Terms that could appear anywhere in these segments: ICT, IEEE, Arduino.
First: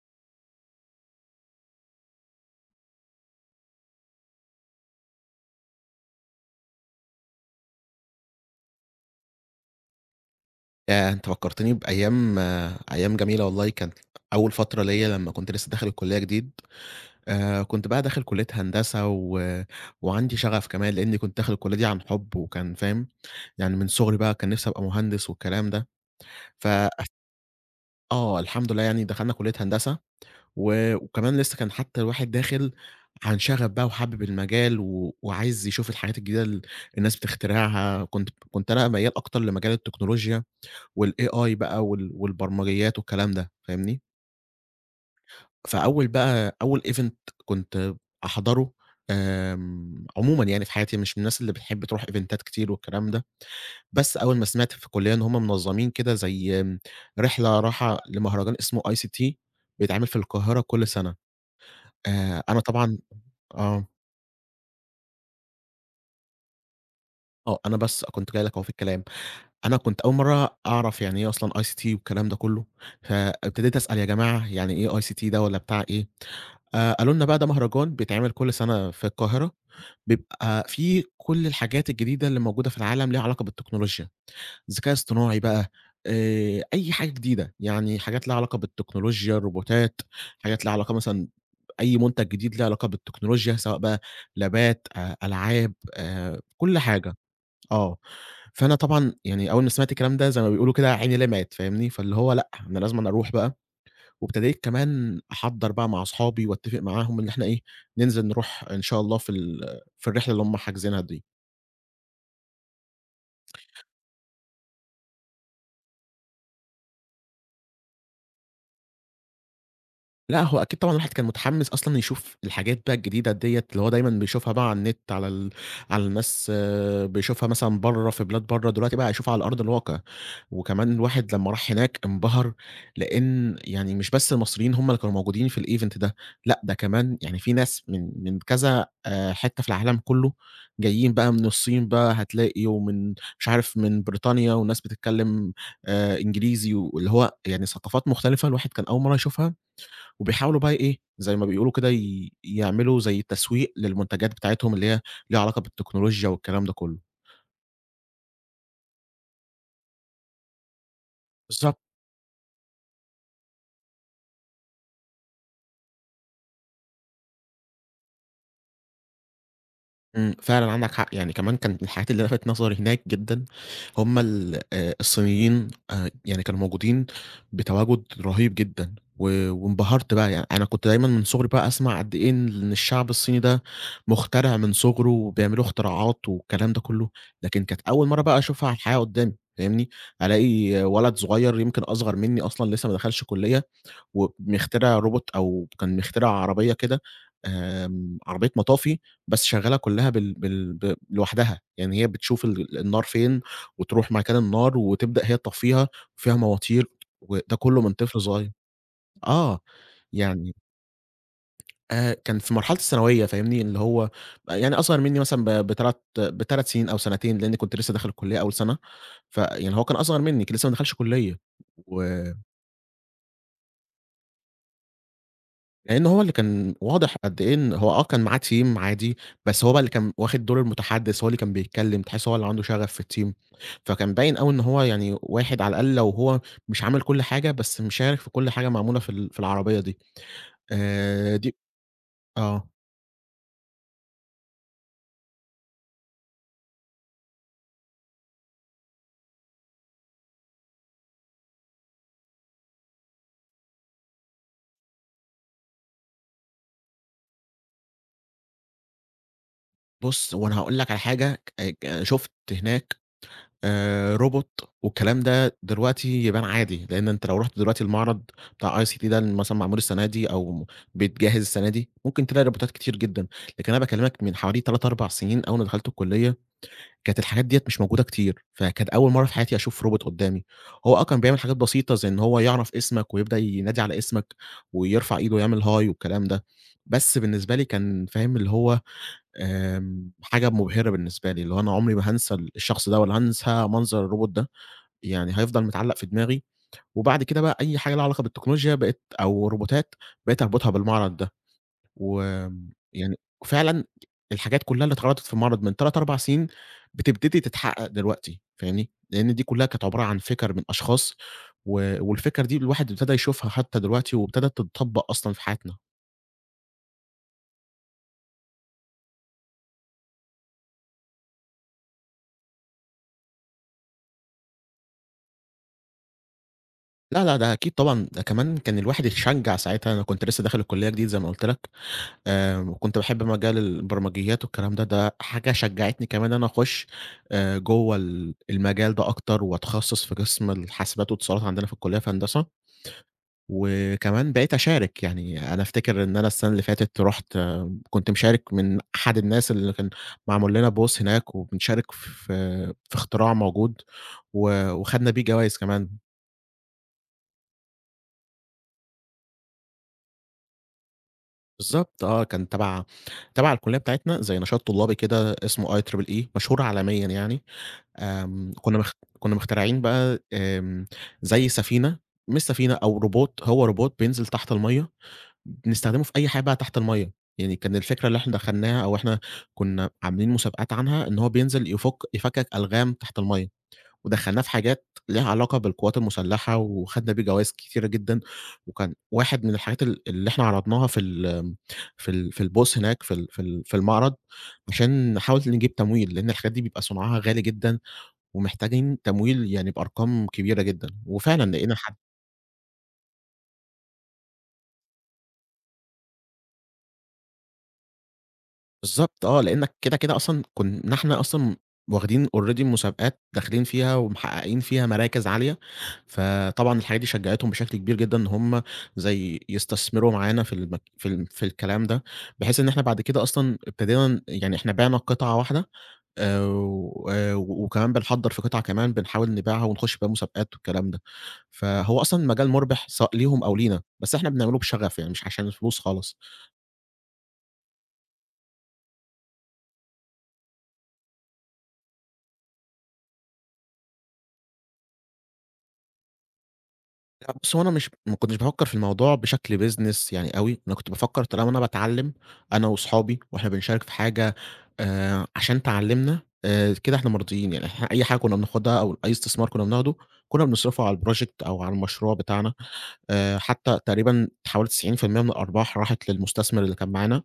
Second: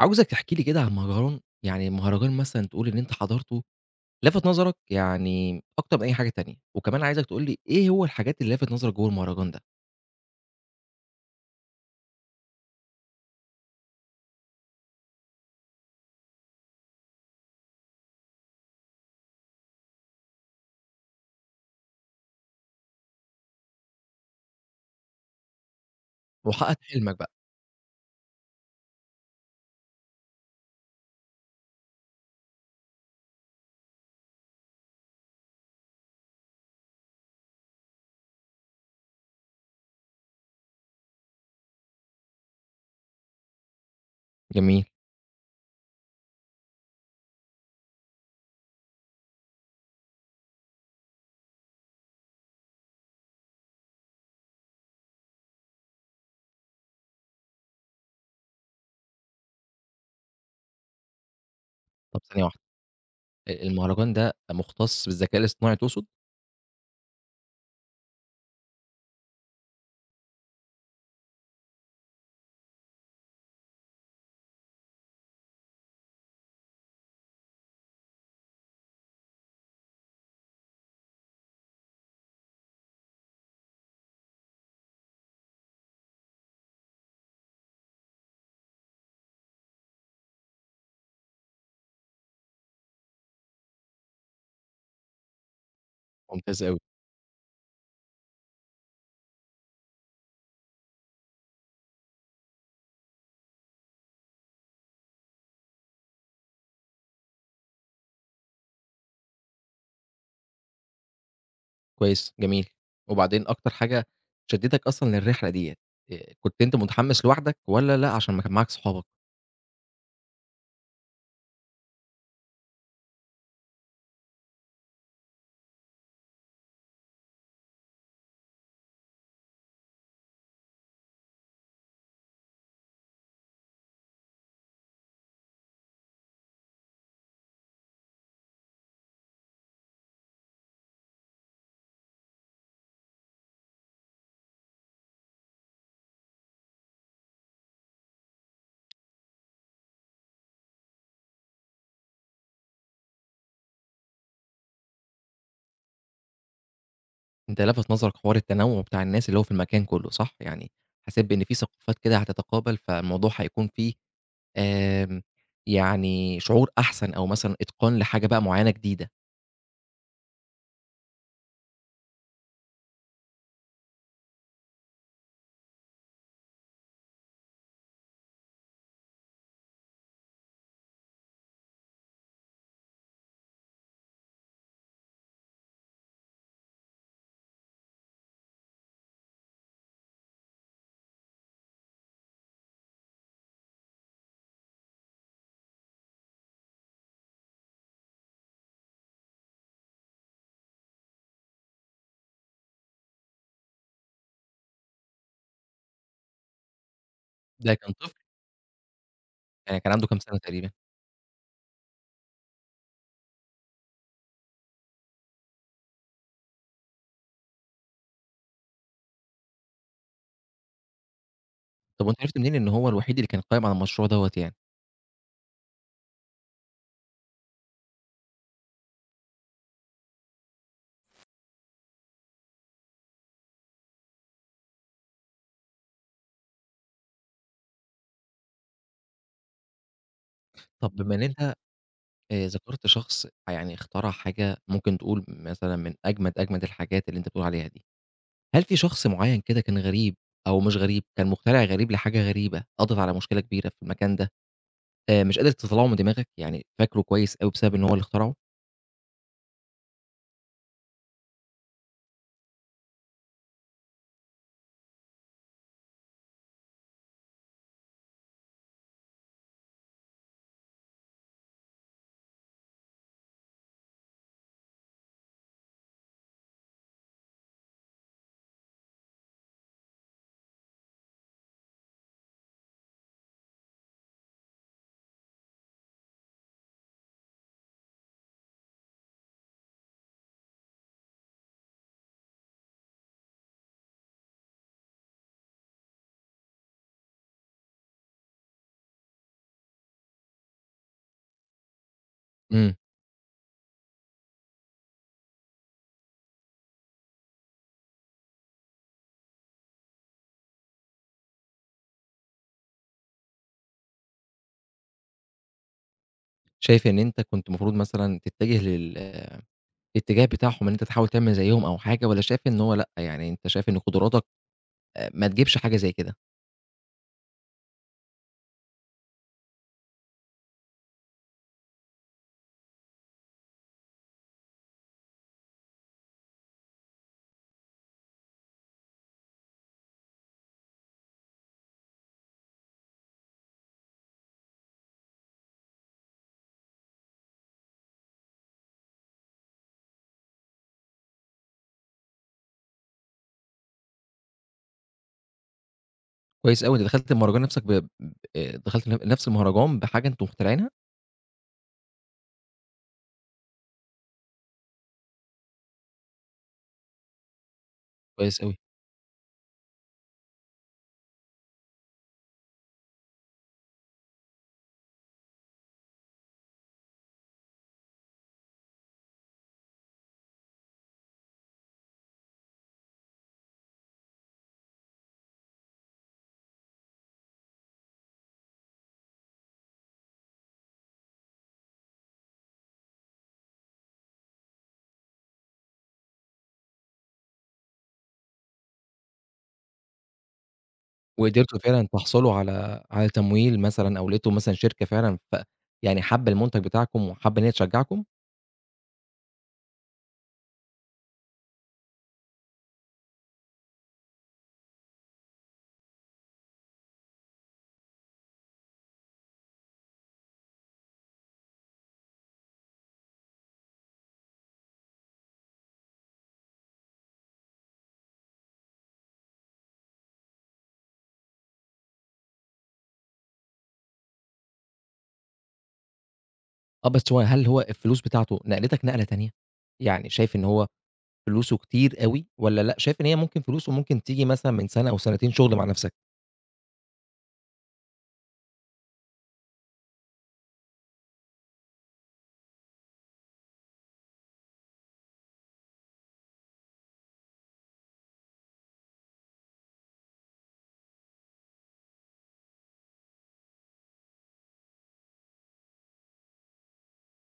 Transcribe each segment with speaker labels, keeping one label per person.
Speaker 1: عاوزك تحكي لي كده عن مهرجان، يعني مهرجان مثلًا تقول إن أنت حضرته لَفَت نظرك يعني أكتر من أي حاجة تانية، وكمان عايزك تقول لي إيه هو الحاجات اللي لَفَت نظرك جوّه المهرجان ده،
Speaker 2: ياه! أنت فكّرتني بأيام أيام جميلة والله، كانت أول فترة ليّا لمّا كنت لسه داخل الكلية جديد. كنت بقى داخل كلية هندسة و وعندي شغف كمان، لإني كنت داخل الكلية دي عن حُب وكان فاهم، يعني من صغري بقى كان نِفْسي أبقى مهندس والكلام ده. ف
Speaker 1: وحققت حلمك بقى؟
Speaker 2: آه، الحمد لله يعني دخلنا كلية هندسة و وكمان لسه كان حتى الواحد داخل عن شغف بقى وحابب المجال و وعايز يشوف الحاجات الجديدة اللي الناس بتخترعها، كنت أنا ميّال أكتر لمجال التكنولوجيا، والAI بقى والبرمجيات والكلام ده، فاهمني؟
Speaker 1: جميل.
Speaker 2: فأول بقى أول event كنت أحضره. عمومًا يعني في حياتي مش من الناس اللي بتحب تروح إيفنتات كتير والكلام ده، بس أول ما سمعت في الكلية إن هم منظمين كده زي رحلة رايحة لمهرجان اسمه ICT بيتعمل في القاهرة كل سنة.
Speaker 1: طب ثانية واحدة،
Speaker 2: أنا طبعًا آه،
Speaker 1: المهرجان ده مُختص بالذكاء الاصطناعي تقصد؟
Speaker 2: أنا بس كنت جاي لك أهو في الكلام، أنا كنت أول مرّة أعرف يعني إيه أصلًا ICT والكلام ده كله، فابتديت أسأل يا جماعة يعني إيه ICT ده والّا بتاع إيه؟ قالوا لنا بقى ده مهرجان بيتعمل كل سَنة في القاهرة، بيبقى فيه كل الحاجات الجديدة اللي موجودة في العالم ليها علاقة بالتكنولوجيا، ذكاء اصطناعي بقى، أي حاجة جديدة، يعني حاجات ليها علاقة بالتكنولوجيا، الروبوتات، حاجات ليها علاقة مثلًا أي منتج جديد ليه علاقة بالتكنولوجيا، سواء بقى لابات، ألعاب،
Speaker 1: ممتاز أوي،
Speaker 2: كل حاجة. آه. فأنا طبعًا يعني أول ما سمعت الكلام ده زي ما بيقولوا كده عيني لمعت، فاهمني؟ فاللي هو لأ، أنا لازمًا أروح بقى، وابتديت كمان أحضّر بقى مع أصحابي وأتّفق معاهم إن إحنا إيه، ننزل نروح إن شاء الله في الرحلة اللي هم حاجزينها دي.
Speaker 1: كويس، جميل. وبعدين أكتر حاجة شدّتك أصلًا للرحلة ديّة، كنت أنت متحمس لوحدك والّا لأ عشان ما كان معاك صحابك؟
Speaker 2: لأ، هو أكيد طبعًا الواحد كان متحمّس أصلًا يشوف الحاجات بقى الجديدة ديّة، اللي هو دايمًا بيشوفها بقى على النت، على الناس بيشوفها مثلًا برّه في بلاد برّه، دلوقتي بقى هيشوفها على أرض الواقع. وكمان الواحد لمّا راح هناك انبهر، لإن يعني مش بس المصريين هم اللي كانوا موجودين في الevent ده، لأ ده كمان يعني في ناس من كذا حتّة في العالم كُلّه جايين بقى من الصين بقى هتلاقي، مش عارف من بريطانيا، وناس بتتكلّم إنجليزي، واللي هو يعني ثقافات مختلفة الواحد كان أول مرّة يشوفها. وبيحاولوا بقى إيه، زي ما بيقولوا كده يعملوا زي تسويق للمنتجات بتاعتهم اللي هي ليها علاقة بالتكنولوجيا والكلام ده كله.
Speaker 1: أنت لَفَت نظرك حوار التنوُّع بتاع الناس اللي هو في المكان كُلّه صح؟ يعني حسيت بإن في
Speaker 2: بالضبط.
Speaker 1: ثقافات كده هتتقابل، فالموضوع هيكون فيه آمم، يعني شعور أحسن أو مثلًا إتقان لحاجة بقى معيّنة جديدة،
Speaker 2: فعلًا عندك حق، يعني كمان كان من الحاجات اللي لفتت نظري هناك جدًا هم ال الصينيين، يعني كانوا موجودين بتواجد رهيب جدًا، وانبهرت بقى، يعني أنا كنت دايمًا من صغري بقى أسمع قد إيه إن الشعب الصيني ده مخترع من صغره وبيعملوا اختراعات والكلام ده كله، لكن كانت أول مرة بقى أشوفها على الحقيقة قدامي، فاهمني؟ ألاقي ولد صغير يمكن أصغر مني أصلًا لسه ما دخلش كلية ومخترع روبوت أو كان مخترع عربية كده، عربية مطافي بس شغّالة كلّها بال بال ب لوحدها، يعني هي بتشوف النار فين وتروح مكان النار وتبدأ هي تطفّيها، وفيها مواتير، وده
Speaker 1: ده
Speaker 2: كلّه
Speaker 1: كان
Speaker 2: من
Speaker 1: طفل
Speaker 2: طفل صغيّر. آه.
Speaker 1: يعني كان عنده كام سَنة
Speaker 2: يعني
Speaker 1: تقريبًا؟
Speaker 2: كان في مرحلة الثانوية فاهمني، اللي هو يعني أصغر منّي مثلًا ب ب3 ب3 سنين أو سنتين، لإنّي كنت لسّه داخل الكلّية أول سَنة، فيعني هو كان أصغر منّي، كان لسّه ما دخلش كلّية. و
Speaker 1: طب وأنت عرفت منين إن هو الوحيد اللي كان قايم على المشروع دوّة يعني؟
Speaker 2: لإن هو اللي كان واضح قد إيه إن هو كان معاه team عادي، بس هو بقى اللي كان واخد دور المتحدث، هو اللي كان بيتكلّم، تحس هو اللي عنده شغف في الteam، فكان باين أوي إن هو يعني واحد على الأقل لو هو مش عامل كل حاجة، بس مشارك في كل حاجة معمولة في العربية دي.
Speaker 1: طب بما إن
Speaker 2: آآ
Speaker 1: أنت
Speaker 2: دي آه.
Speaker 1: ذكرت شخص يعني اخترع حاجة ممكن تقول مثلًا من أجمد، أجمد الحاجات اللي أنت بتقول عليها دي، هل في شخص معيّن كده كان غريب أو مش غريب، كان مخترع غريب لحاجة غريبة قضت على مشكلة كبيرة في المكان ده، مش قادر تطلّعه من دماغك، يعني فاكره كويس أوي بسبب إن هو اللي اخترعه؟
Speaker 2: بُص، هو أنا هاقول لك على حاجة ك ك شُفت هناك روبوت، والكلام ده دلوقتي يبان عادي، لإن أنت لو رُحت دلوقتي المعرض بتاع ICT ده اللي مثلًا معمول السنة دي أو بيتجهّز السنة دي، ممكن تلاقي روبوتات كتير جدًا، لكن أنا باكلمك من حوالي 3، 4 سنين أول ما دخلت الكلية، كانت الحاجات ديّة مش موجودة كتير، فكانت أول مرّة في حياتي أشوف روبوت قدّامي. هو كان بيعمل حاجات بسيطة زي إن هو يعرف اسمك ويبدأ ينادي على اسمك ويرفع إيده ويعمل هاي والكلام ده، بس بالنسبة لي كان فاهم اللي هو حاجة مبهرة بالنسبة لي، اللي هو أنا عمري ما هانسى الشخص ده ولا هانسى منظر الروبوت ده، يعني هيفضل متعلّق في دماغي، وبعد كده بقى أي حاجة ليها علاقة بالتكنولوجيا بقيت أو روبوتات، بقيت أربطها بالمعرض ده،
Speaker 1: إمم،
Speaker 2: يعني فعلًا الحاجات كلّها اللي اتعرضت في المعرض من 3، 4 سنين بتبتدي تتحقق دلوقتي، فاهمني؟ لإن دي كلّها كانت عبارة عن فِكَر من أشخاص، والفِكَر دي الواحد ابتدى يشوفها حتى دلوقتي وابتدت تتطبّق أصلًا في حياتنا.
Speaker 1: شايف إن أنت كنت المفروض مثلًا تتجه لل الاتجاه بتاعهم إن أنت تحاول تعمل زيّهم أو حاجة والّا شايف إن هو لأ، يعني أنت شايف إن قدراتك ما تجيبش حاجة زي كده؟
Speaker 2: لا، لا، ده أكيد طبعًا، ده كمان كان الواحد اتشجّع ساعتها، أنا كنت لسه داخل الكلية جديد زي ما قُلت لك، وكنت باحب مجال البرمجيات والكلام ده، ده حاجة شجّعتني كمان إن أنا أخُش جوّه المجال ده أكتر وأتخصّص في قسم الحاسبات واتصالات عندنا في الكلية في هندسة، وكمان بقيت أشارك، يعني أنا أفتكر إن أنا السنة اللي فاتت رُحت كنت مشارك من أحد الناس اللي كان معمول لنا بوث هناك وبنشارك في اختراع موجود، وخدنا بيه جوايز كمان.
Speaker 1: كويس أوي، أنت دخلت المهرجان نَفْسك ب ب دخلت نَفْس المهرجان بحاجة أنتم مخترعينها؟
Speaker 2: بالضبط آه، كان تبع الكلية بتاعتنا زي نشاط طلابي كده اسمه IEEE مشهور عالميًا يعني.
Speaker 1: كويس
Speaker 2: آمم
Speaker 1: أوي،
Speaker 2: كنا مخ كنا مخترعين بقى، زي سفينة، مش سفينة أو روبوت، هو روبوت بينزل تحت المَيّة، بنستخدمه في أي حاجة بقى تحت المَيّة، يعني كان الفكرة اللي إحنا دخلناها أو إحنا كنا عاملين مسابقات عنها إن هو بينزل يفكك ألغام تحت المَيّة. ودخّلناه في حاجات ليها علاقة بالقوات المسلحة، وخدنا بيه جوايز كتيرة جدًا، وكان واحد من الحاجات اللي إحنا عرضناها في الBooth هناك في المعرض، عشان نحاول نجيب تمويل، لإن الحاجات دي بيبقى صنعها غالي جدًا، ومحتاجين تمويل يعني بأرقام كبيرة جدًا، وفعلًا
Speaker 1: وقدرتوا
Speaker 2: لقينا
Speaker 1: فعلًا
Speaker 2: حد.
Speaker 1: تحصلوا على تمويل مثلًا أو لقيتوا مثلًا شركة فعلًا ف يعني حابّة المنتج بتاعكم وحابّة إن هي تشجّعكم؟
Speaker 2: بالضبط آه، لإنّك كده أصلًا كُنّا إحنا أصلًا واخدين already مسابقات داخلين فيها ومحققين فيها مراكز عالية، فطبعًا الحاجات دي شجّعتهم بشكل كبير جدًا إن هم زي يستثمروا معانا في المك في ال في الكلام ده، بحيث إن إحنا بعد كده أصلًا ابتدينا يعني إحنا بِعنا قطعة واحدة، و وكمان بنحضّر في قطعة كمان بنحاول نبيعها ونخش بيها مسابقات والكلام ده، فهو أصلًا مجال مُربح سواء ليهم أو لينا، بس إحنا بنعمله بشغف يعني مش عشان الفلوس خالص.
Speaker 1: آه، بس هو هل هو الفلوس بتاعته نقلتك نقلة تانية؟ يعني شايف إن هو فلوسه كتير أوي والّا لأ، شايف إن هي ممكن فلوسه ممكن تيجي مثلًا من سَنة أو سنتين شُغل مع نَفْسك؟
Speaker 2: لأ بُص، هو أنا مش ما كنتش بافكّر في الموضوع بشكل business يعني أوي، أنا كنت بافكّر طالما أنا باتعلّم أنا وأصحابي وإحنا بنشارك في حاجة عشان تعلّمنا كده إحنا مرضيين، يعني إحنا أي حاجة كنّا بناخدها أو أي استثمار كنّا بناخده كنّا بنصرفه على الproject أو على المشروع بتاعنا. حتّى تقريبًا حوالي 90% من الأرباح راحت للمستثمر اللي كان معانا،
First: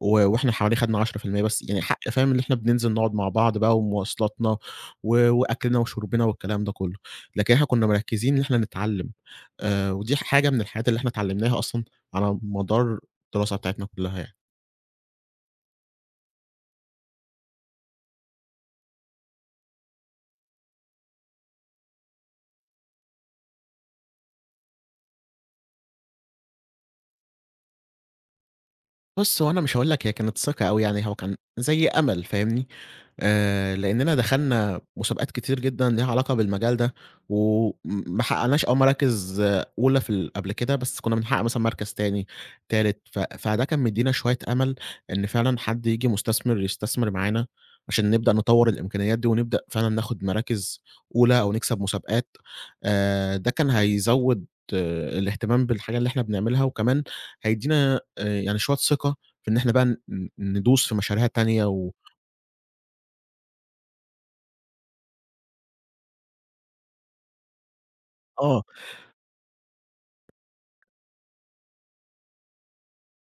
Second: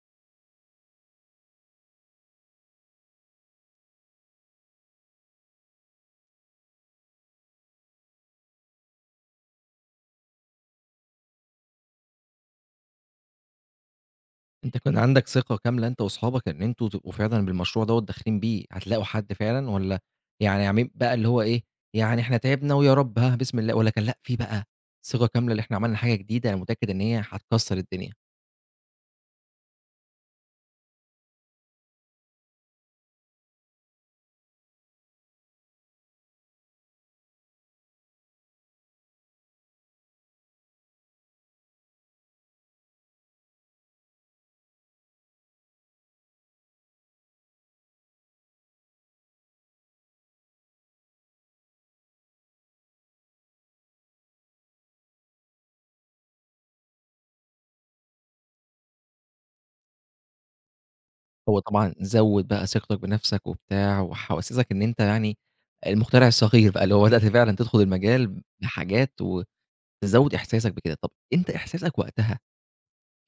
Speaker 2: وإحنا حوالي خدنا 10% بس، يعني حق فاهم اللي إحنا بننزل نقعد مع بعض بقى ومواصلاتنا وأكلنا وشربنا والكلام ده كلّه، لكن إحنا كنا مركّزين إن إحنا نتعلّم. ودي حاجة من الحاجات اللي إحنا اتعلّمناها أصلًا على مدار الدراسة بتاعتنا كلّها يعني.
Speaker 1: أنت كان عندك ثقة كاملة أنت وأصحابك إن أنتم تبقوا فعلًا بالمشروع دوّة داخلين بيه، هتلاقوا حد فعلًا والّا يعني عاملين بقى اللي هو إيه، يعني إحنا تعبنا ويا رب ها بسم الله، والّا كان لأ في بقى ثقة كاملة اللي إحنا عملنا حاجة جديدة أنا متأكد إن هي هتكسّر الدنيا؟
Speaker 2: بس هو أنا مش هاقول لك هي كانت ثقة أوي يعني، هو كان زي أمل فاهمني؟ لإننا دخلنا مسابقات كتير جدًا ليها علاقة بالمجال ده، ما حققناش مراكز أولى في ال قبل كده، بس كنا بنحقق مثلًا مركز تاني، تالت، فده كان مدينا شوية أمل إن فعلًا حد ييجي مستثمر يستثمر معانا، عشان نبدأ نطوّر الإمكانيات دي، ونبدأ فعلًا ناخد مراكز أولى أو نكسب مسابقات. ده كان هيزوّد الاهتمام بالحاجة اللي إحنا بنعملها، وكمان هيدينا، يعني شوية ثقة في إن إحنا بقى ندوس في مشاريع
Speaker 1: هو
Speaker 2: تانية.
Speaker 1: طبعًا زوّد بقى ثقتك بنفسك وبتاع وحوّسِسك إن أنت يعني المخترع الصغير بقى، اللي هو بدأت فعلًا تدخل المجال
Speaker 2: آه.
Speaker 1: بحاجات وتزوّد إحساسك بكده، طَب أنت إحساسك وقتها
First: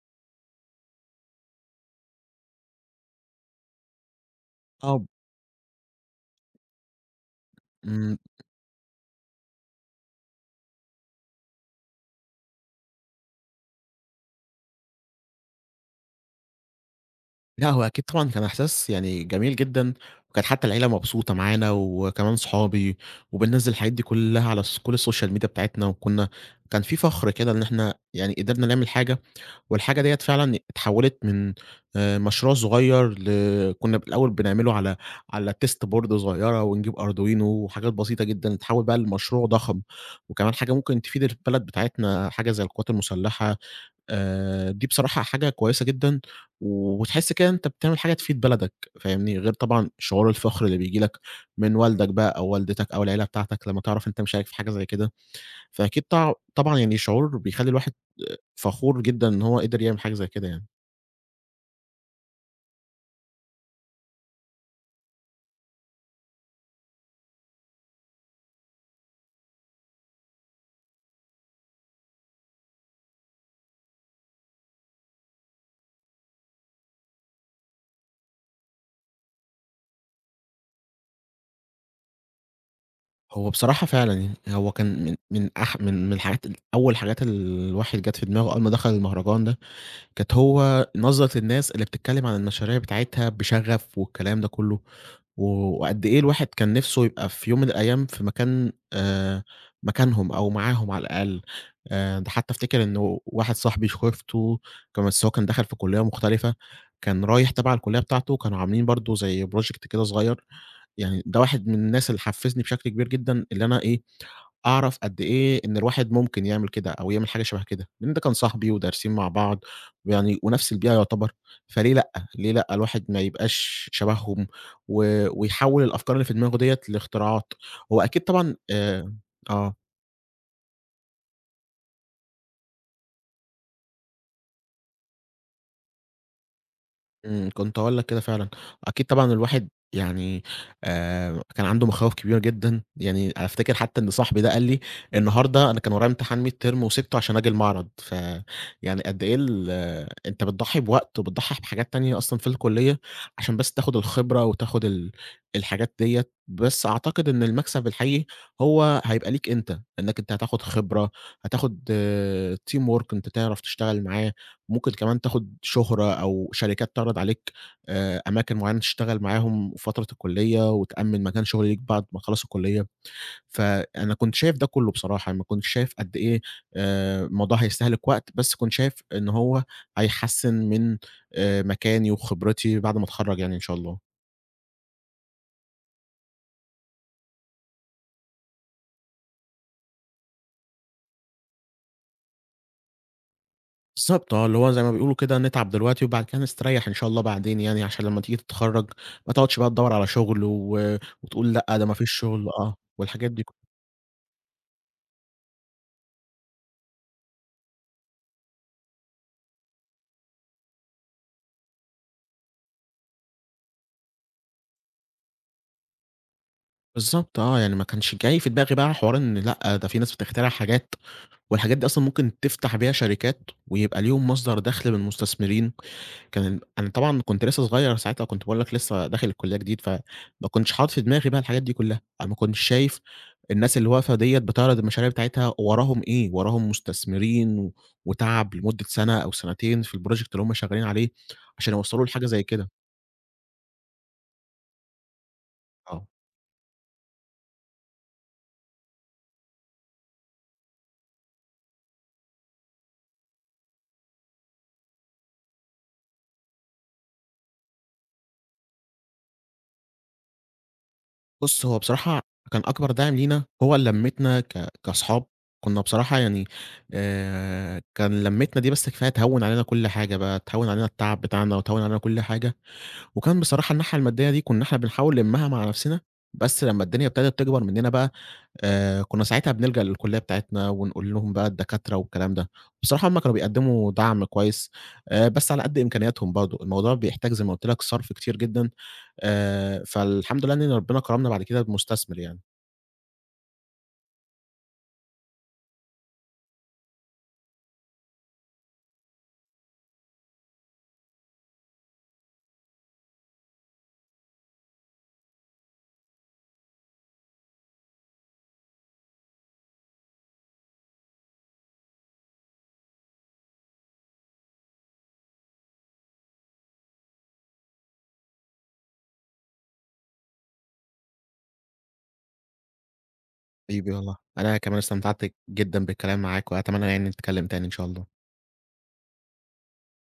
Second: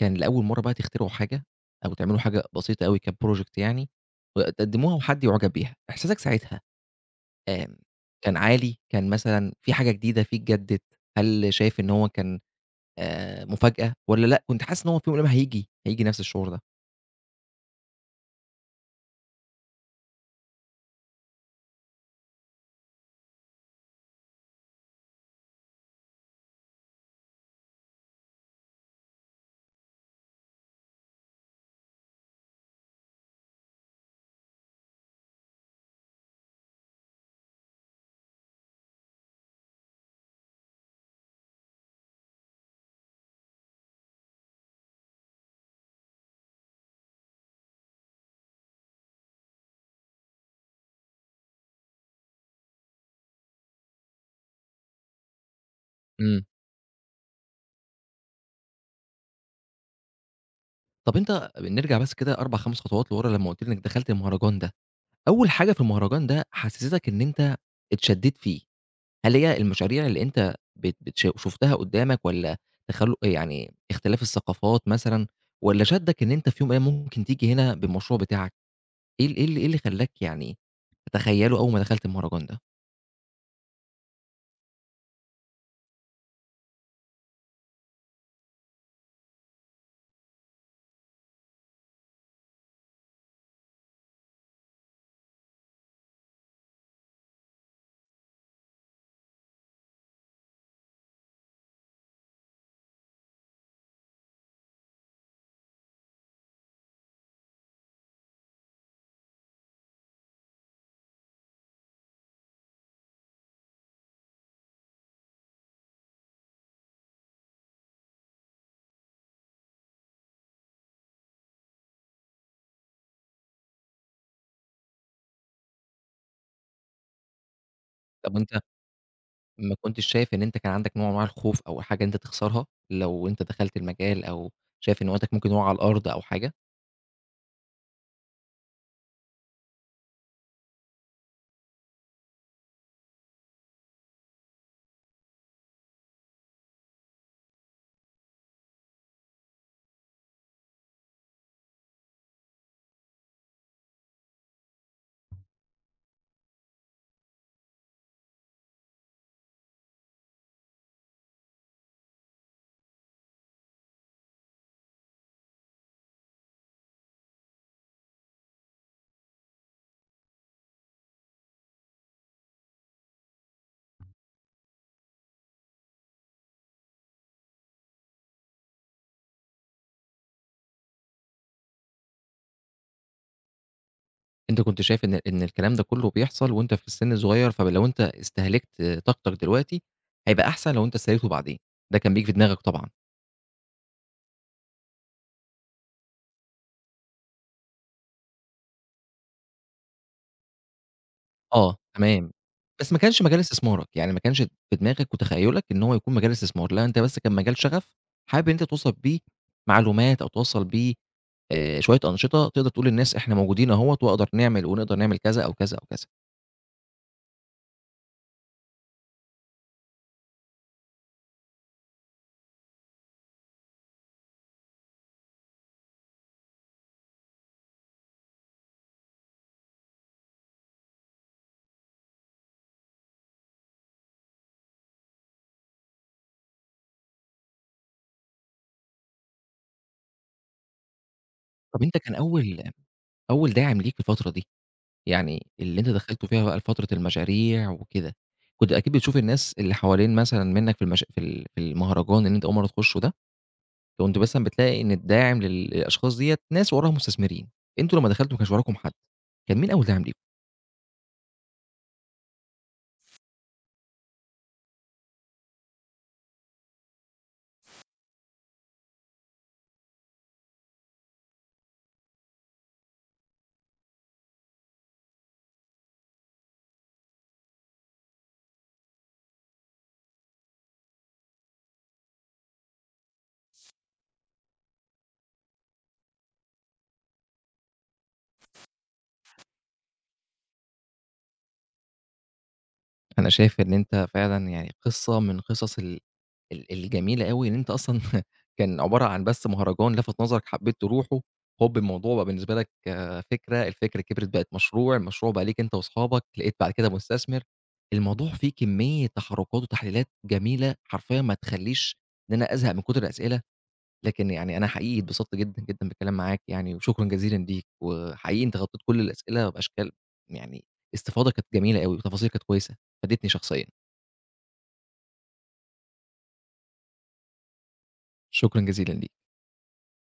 Speaker 1: كان لأول مرّة بقى تخترعوا حاجة أو تعملوا حاجة بسيطة أوي كproject يعني وتقدموها
Speaker 2: آه.
Speaker 1: وحد يُعجب بيها، إحساسك ساعتها آمم،
Speaker 2: إمم.
Speaker 1: كان عالي، كان مثلًا في حاجة جديدة، في اتجدد، هل شايف إن هو كان مفاجأة والّا لأ كنت حاسس إن هو في يوم من الأيام هييجي، نفس الشعور ده؟
Speaker 2: لأ هو أكيد طبعًا كان إحساس يعني جميل جدًا، وكانت حتى العيلة مبسوطة معانا وكمان صحابي، وبننزّل الحاجات دي كلّها على كل الSocial media بتاعتنا، كان في فخر كده إن إحنا يعني قدرنا نعمل حاجة، والحاجة ديّة فعلًا اتحوّلت من مشروع صغير كنا بالأول بنعمله على test board صغيرة ونجيب Arduino وحاجات بسيطة جدًا، اتحوّل بقى لمشروع ضخم، وكمان حاجة ممكن تفيد البلد بتاعتنا، حاجة زي القوات المسلحة. دي بصراحة حاجة كويسة جدًا، وتحس كده إن أنت بتعمل حاجة تفيد بلدك فاهمني، غير طبعًا شعور الفخر اللي بييجي لك من والدك بقى أو والدتك أو العيلة بتاعتك لمّا تعرف أنت مشارك في حاجة زي كده، فأكيد طع
Speaker 1: إمم.
Speaker 2: طبعًا يعني شعور بيخلّي الواحد فخور جدًا إن هو قدر يعمل حاجة زي كده يعني.
Speaker 1: طب أنت نرجع بس كده 4، 5 خطوات لورا لمّا قُلت لي إنك دخلت المهرجان ده، أول حاجة في المهرجان ده حسستك إن أنت اتشدّيت فيه. هل هي المشاريع اللي أنت بت بتش شُفتها قدّامك والّا تخلُّ يعني اختلاف الثقافات مثلًا والّا شدّك إن أنت في يوم من الأيام ممكن تيجي هنا بالمشروع بتاعك؟ إيه اللي خلّاك يعني تتخيّله أول ما دخلت المهرجان ده؟
Speaker 2: هو بصراحة فعلًا يعني هو كان من من أح من من الحاجات، أول حاجات الواحد جات في دماغه أول ما دخل المهرجان ده كانت هو نظرة الناس اللي بتتكلم عن المشاريع بتاعتها بشغف والكلام ده كله، و وقد إيه الواحد كان نفسه يبقى في يوم من الأيام في مكان مكانهم أو معاهم على الأقل. ده حتى أفتكر إنه واحد صاحبي شُفته، كان بس هو كان دخل في كلية مختلفة، كان رايح تبع الكلية بتاعته كانوا عاملين برضه زي project كده صغير، يعني ده واحد من الناس اللي حفزني بشكل كبير جدًا، اللي أنا إيه، أعرف قد إيه إن الواحد ممكن يعمل كده أو يعمل حاجة شبه كده، لإن ده كان صاحبي ودارسين مع بعض يعني ونفس البيئة يعتبر، فليه لأ، ليه لأ الواحد ما يبقاش شبههم ويحوّل الأفكار اللي في دماغه ديّة لاختراعات، هو أكيد
Speaker 1: طب وأنت
Speaker 2: طبعًا.
Speaker 1: ما
Speaker 2: آه.
Speaker 1: كنتش شايف إن أنت كان عندك نوع من أنواع الخوف أو حاجة أنت تخسرها لو أنت دخلت المجال أو شايف إن وقتك ممكن يقع على الأرض أو حاجة؟
Speaker 2: إمم. كنت هاقول لك كده فعلًا، أكيد طبعًا الواحد يعني كان عنده مخاوف كبيرة جدًا، يعني أفتكر حتى إن صاحبي ده قال لي: "النهارده أنا كان ورايا امتحان midterm وسِبته عشان آجي المعرض." يعني قد إيه ال آه، أنت بتضحي بوقت وبتضحي بحاجات تانية أصلًا في الكلية، عشان بس تاخد الخبرة وتاخد الحاجات ديّة، بس أعتقد إن المكسب الحقيقي هو هيبقى ليك أنت، إنك أنت هتاخد خبرة، هتاخد teamwork أنت تعرف تشتغل معاه، ممكن كمان تاخد شهرة أو شركات تعرض عليك أماكن معينة تشتغل معاهم فترة الكلية، وتأمِّن مكان شغل ليك بعد ما تخلّص الكلية، فأنا كنت شايف ده كُلّه بصراحة، ما كنتش شايف قد إيه الموضوع هيستهلك وقت، بس كنت شايف إن هو هيحسّن من مكاني وخبرتي بعد ما أتخرّج يعني إن شاء الله.
Speaker 1: أنت كنت شايف إن الكلام ده كُلّه بيحصل وأنت في السِن الصغير، فلو أنت استهلكت طاقتك دلوقتي هيبقى أحسن لو أنت استهلكته بعدين، ده كان بييجي في دماغك طبعًا.
Speaker 2: بالضبط آه، اللي هو زي ما بيقولوا كده نتعب دلوقتي وبعد كده نستريّح إن شاء الله بعدين يعني عشان لمّا تيجي تتخرّج ما تقعدش بقى تدوّر على شغل، وتقول
Speaker 1: آه،
Speaker 2: لأ، ده ما فيش
Speaker 1: تمام.
Speaker 2: شغل
Speaker 1: بس ما كانش
Speaker 2: والحاجات
Speaker 1: مجال
Speaker 2: دي.
Speaker 1: استثمارك، يعني ما كانش في دماغك وتخيُّلك إن هو يكون مجال استثمار، لأ أنت بس كان مجال شغف حابب إن أنت توصّل بيه معلومات أو توصّل بيه شوية أنشطة تقدر تقول للناس إحنا موجودين أهوّة وأقدر نعمل ونقدر نعمل كذا أو كذا أو كذا.
Speaker 2: بالضبط آه، يعني ما كانش جاي في دماغي بقى حوار إن لأ، ده في ناس بتخترع حاجات والحاجات دي أصلًا ممكن تفتح بيها شركات ويبقى ليهم مصدر دخل من المستثمرين، كان أنا طبعًا كنت لسه صغير ساعتها كنت باقول لك لسه داخل الكلية جديد، فما كنتش حاطط في دماغي بقى الحاجات دي كلها، أنا ما كنتش شايف الناس اللي واقفة ديّة بتعرض المشاريع بتاعتها وراهم إيه، وراهم مستثمرين، وتعب لمدة سنة أو سنتين في الproject اللي هم شغالين عليه عشان
Speaker 1: طَب أنت
Speaker 2: يوصلوا
Speaker 1: كان
Speaker 2: لحاجة زي كده.
Speaker 1: أول داعم ليك في الفترة دي، يعني اللي أنت
Speaker 2: آه.
Speaker 1: دخلته فيها بقى لفترة المشاريع وكده، كنت أكيد بتشوف الناس اللي حوالين مثلًا منّك في المشا في ال في المهرجان اللي أنت أول مرّة تخُشه ده؟ كنت مثلًا بتلاقي إن الداعم للأشخاص ديّة ناس وراها مستثمرين، أنتم لمّا دخلتوا ما كانش وراكم حد، كان مين أول داعم ليكم؟
Speaker 2: بُص، هو بصراحة كان أكبر داعم لينا هو لمّتنا كأصحاب، كنا بصراحة يعني كان لمّتنا دي بس كفاية تهوّن علينا كل حاجة بقى، تهوّن علينا التعب بتاعنا وتهوّن علينا كل حاجة، وكان بصراحة الناحية المادية دي كنا إحنا بنحاول نلمّها مع نفسنا، بس لمّا الدنيا ابتدت تكبر مننا بقى، كنا ساعتها بنلجأ للكلية بتاعتنا ونقول لهم بقى الدكاترة والكلام ده، بصراحة هُم كانوا بيقدموا دعم كويس، بس على قد إمكانياتهم برضه، الموضوع بيحتاج زي ما قُلت لك صرف كتير جدًا. فالحمد لله إن ربنا كرمنا بعد كده بمستثمر يعني.
Speaker 1: أنا شايف إن أنت فعلًا يعني قصة من قصص ال ال الجميلة أوي إن أنت أصلًا كان عبارة عن بس مهرجان لفت نظرك حبيت تروحه، هوب الموضوع بقى بالنسبة لك فكرة، الفكرة كبرت بقت مشروع، المشروع بقى ليك أنت وأصحابك، لقيت بعد كده مستثمر، الموضوع فيه كمية تحركات وتحليلات جميلة حرفيًا ما تخلّيش إن أنا أزهق من كتر الأسئلة لكن يعني أنا حقيقي اتبسطت جدًا، جدًا بالكلام معاك يعني، وشكرًا جزيلًا ليك، وحقيقي أنت غطيت كل الأسئلة بأشكال يعني استفاضة كانت جميلة أوي، وتفاصيل كانت كويسة، فادتني شخصيًا،
Speaker 2: حبيبي والله، أنا كمان استمتعت جدًا بالكلام معاك وأتمنى يعني نتكلم تاني إن شاء الله.
Speaker 1: شكرًا جزيلًا ليك.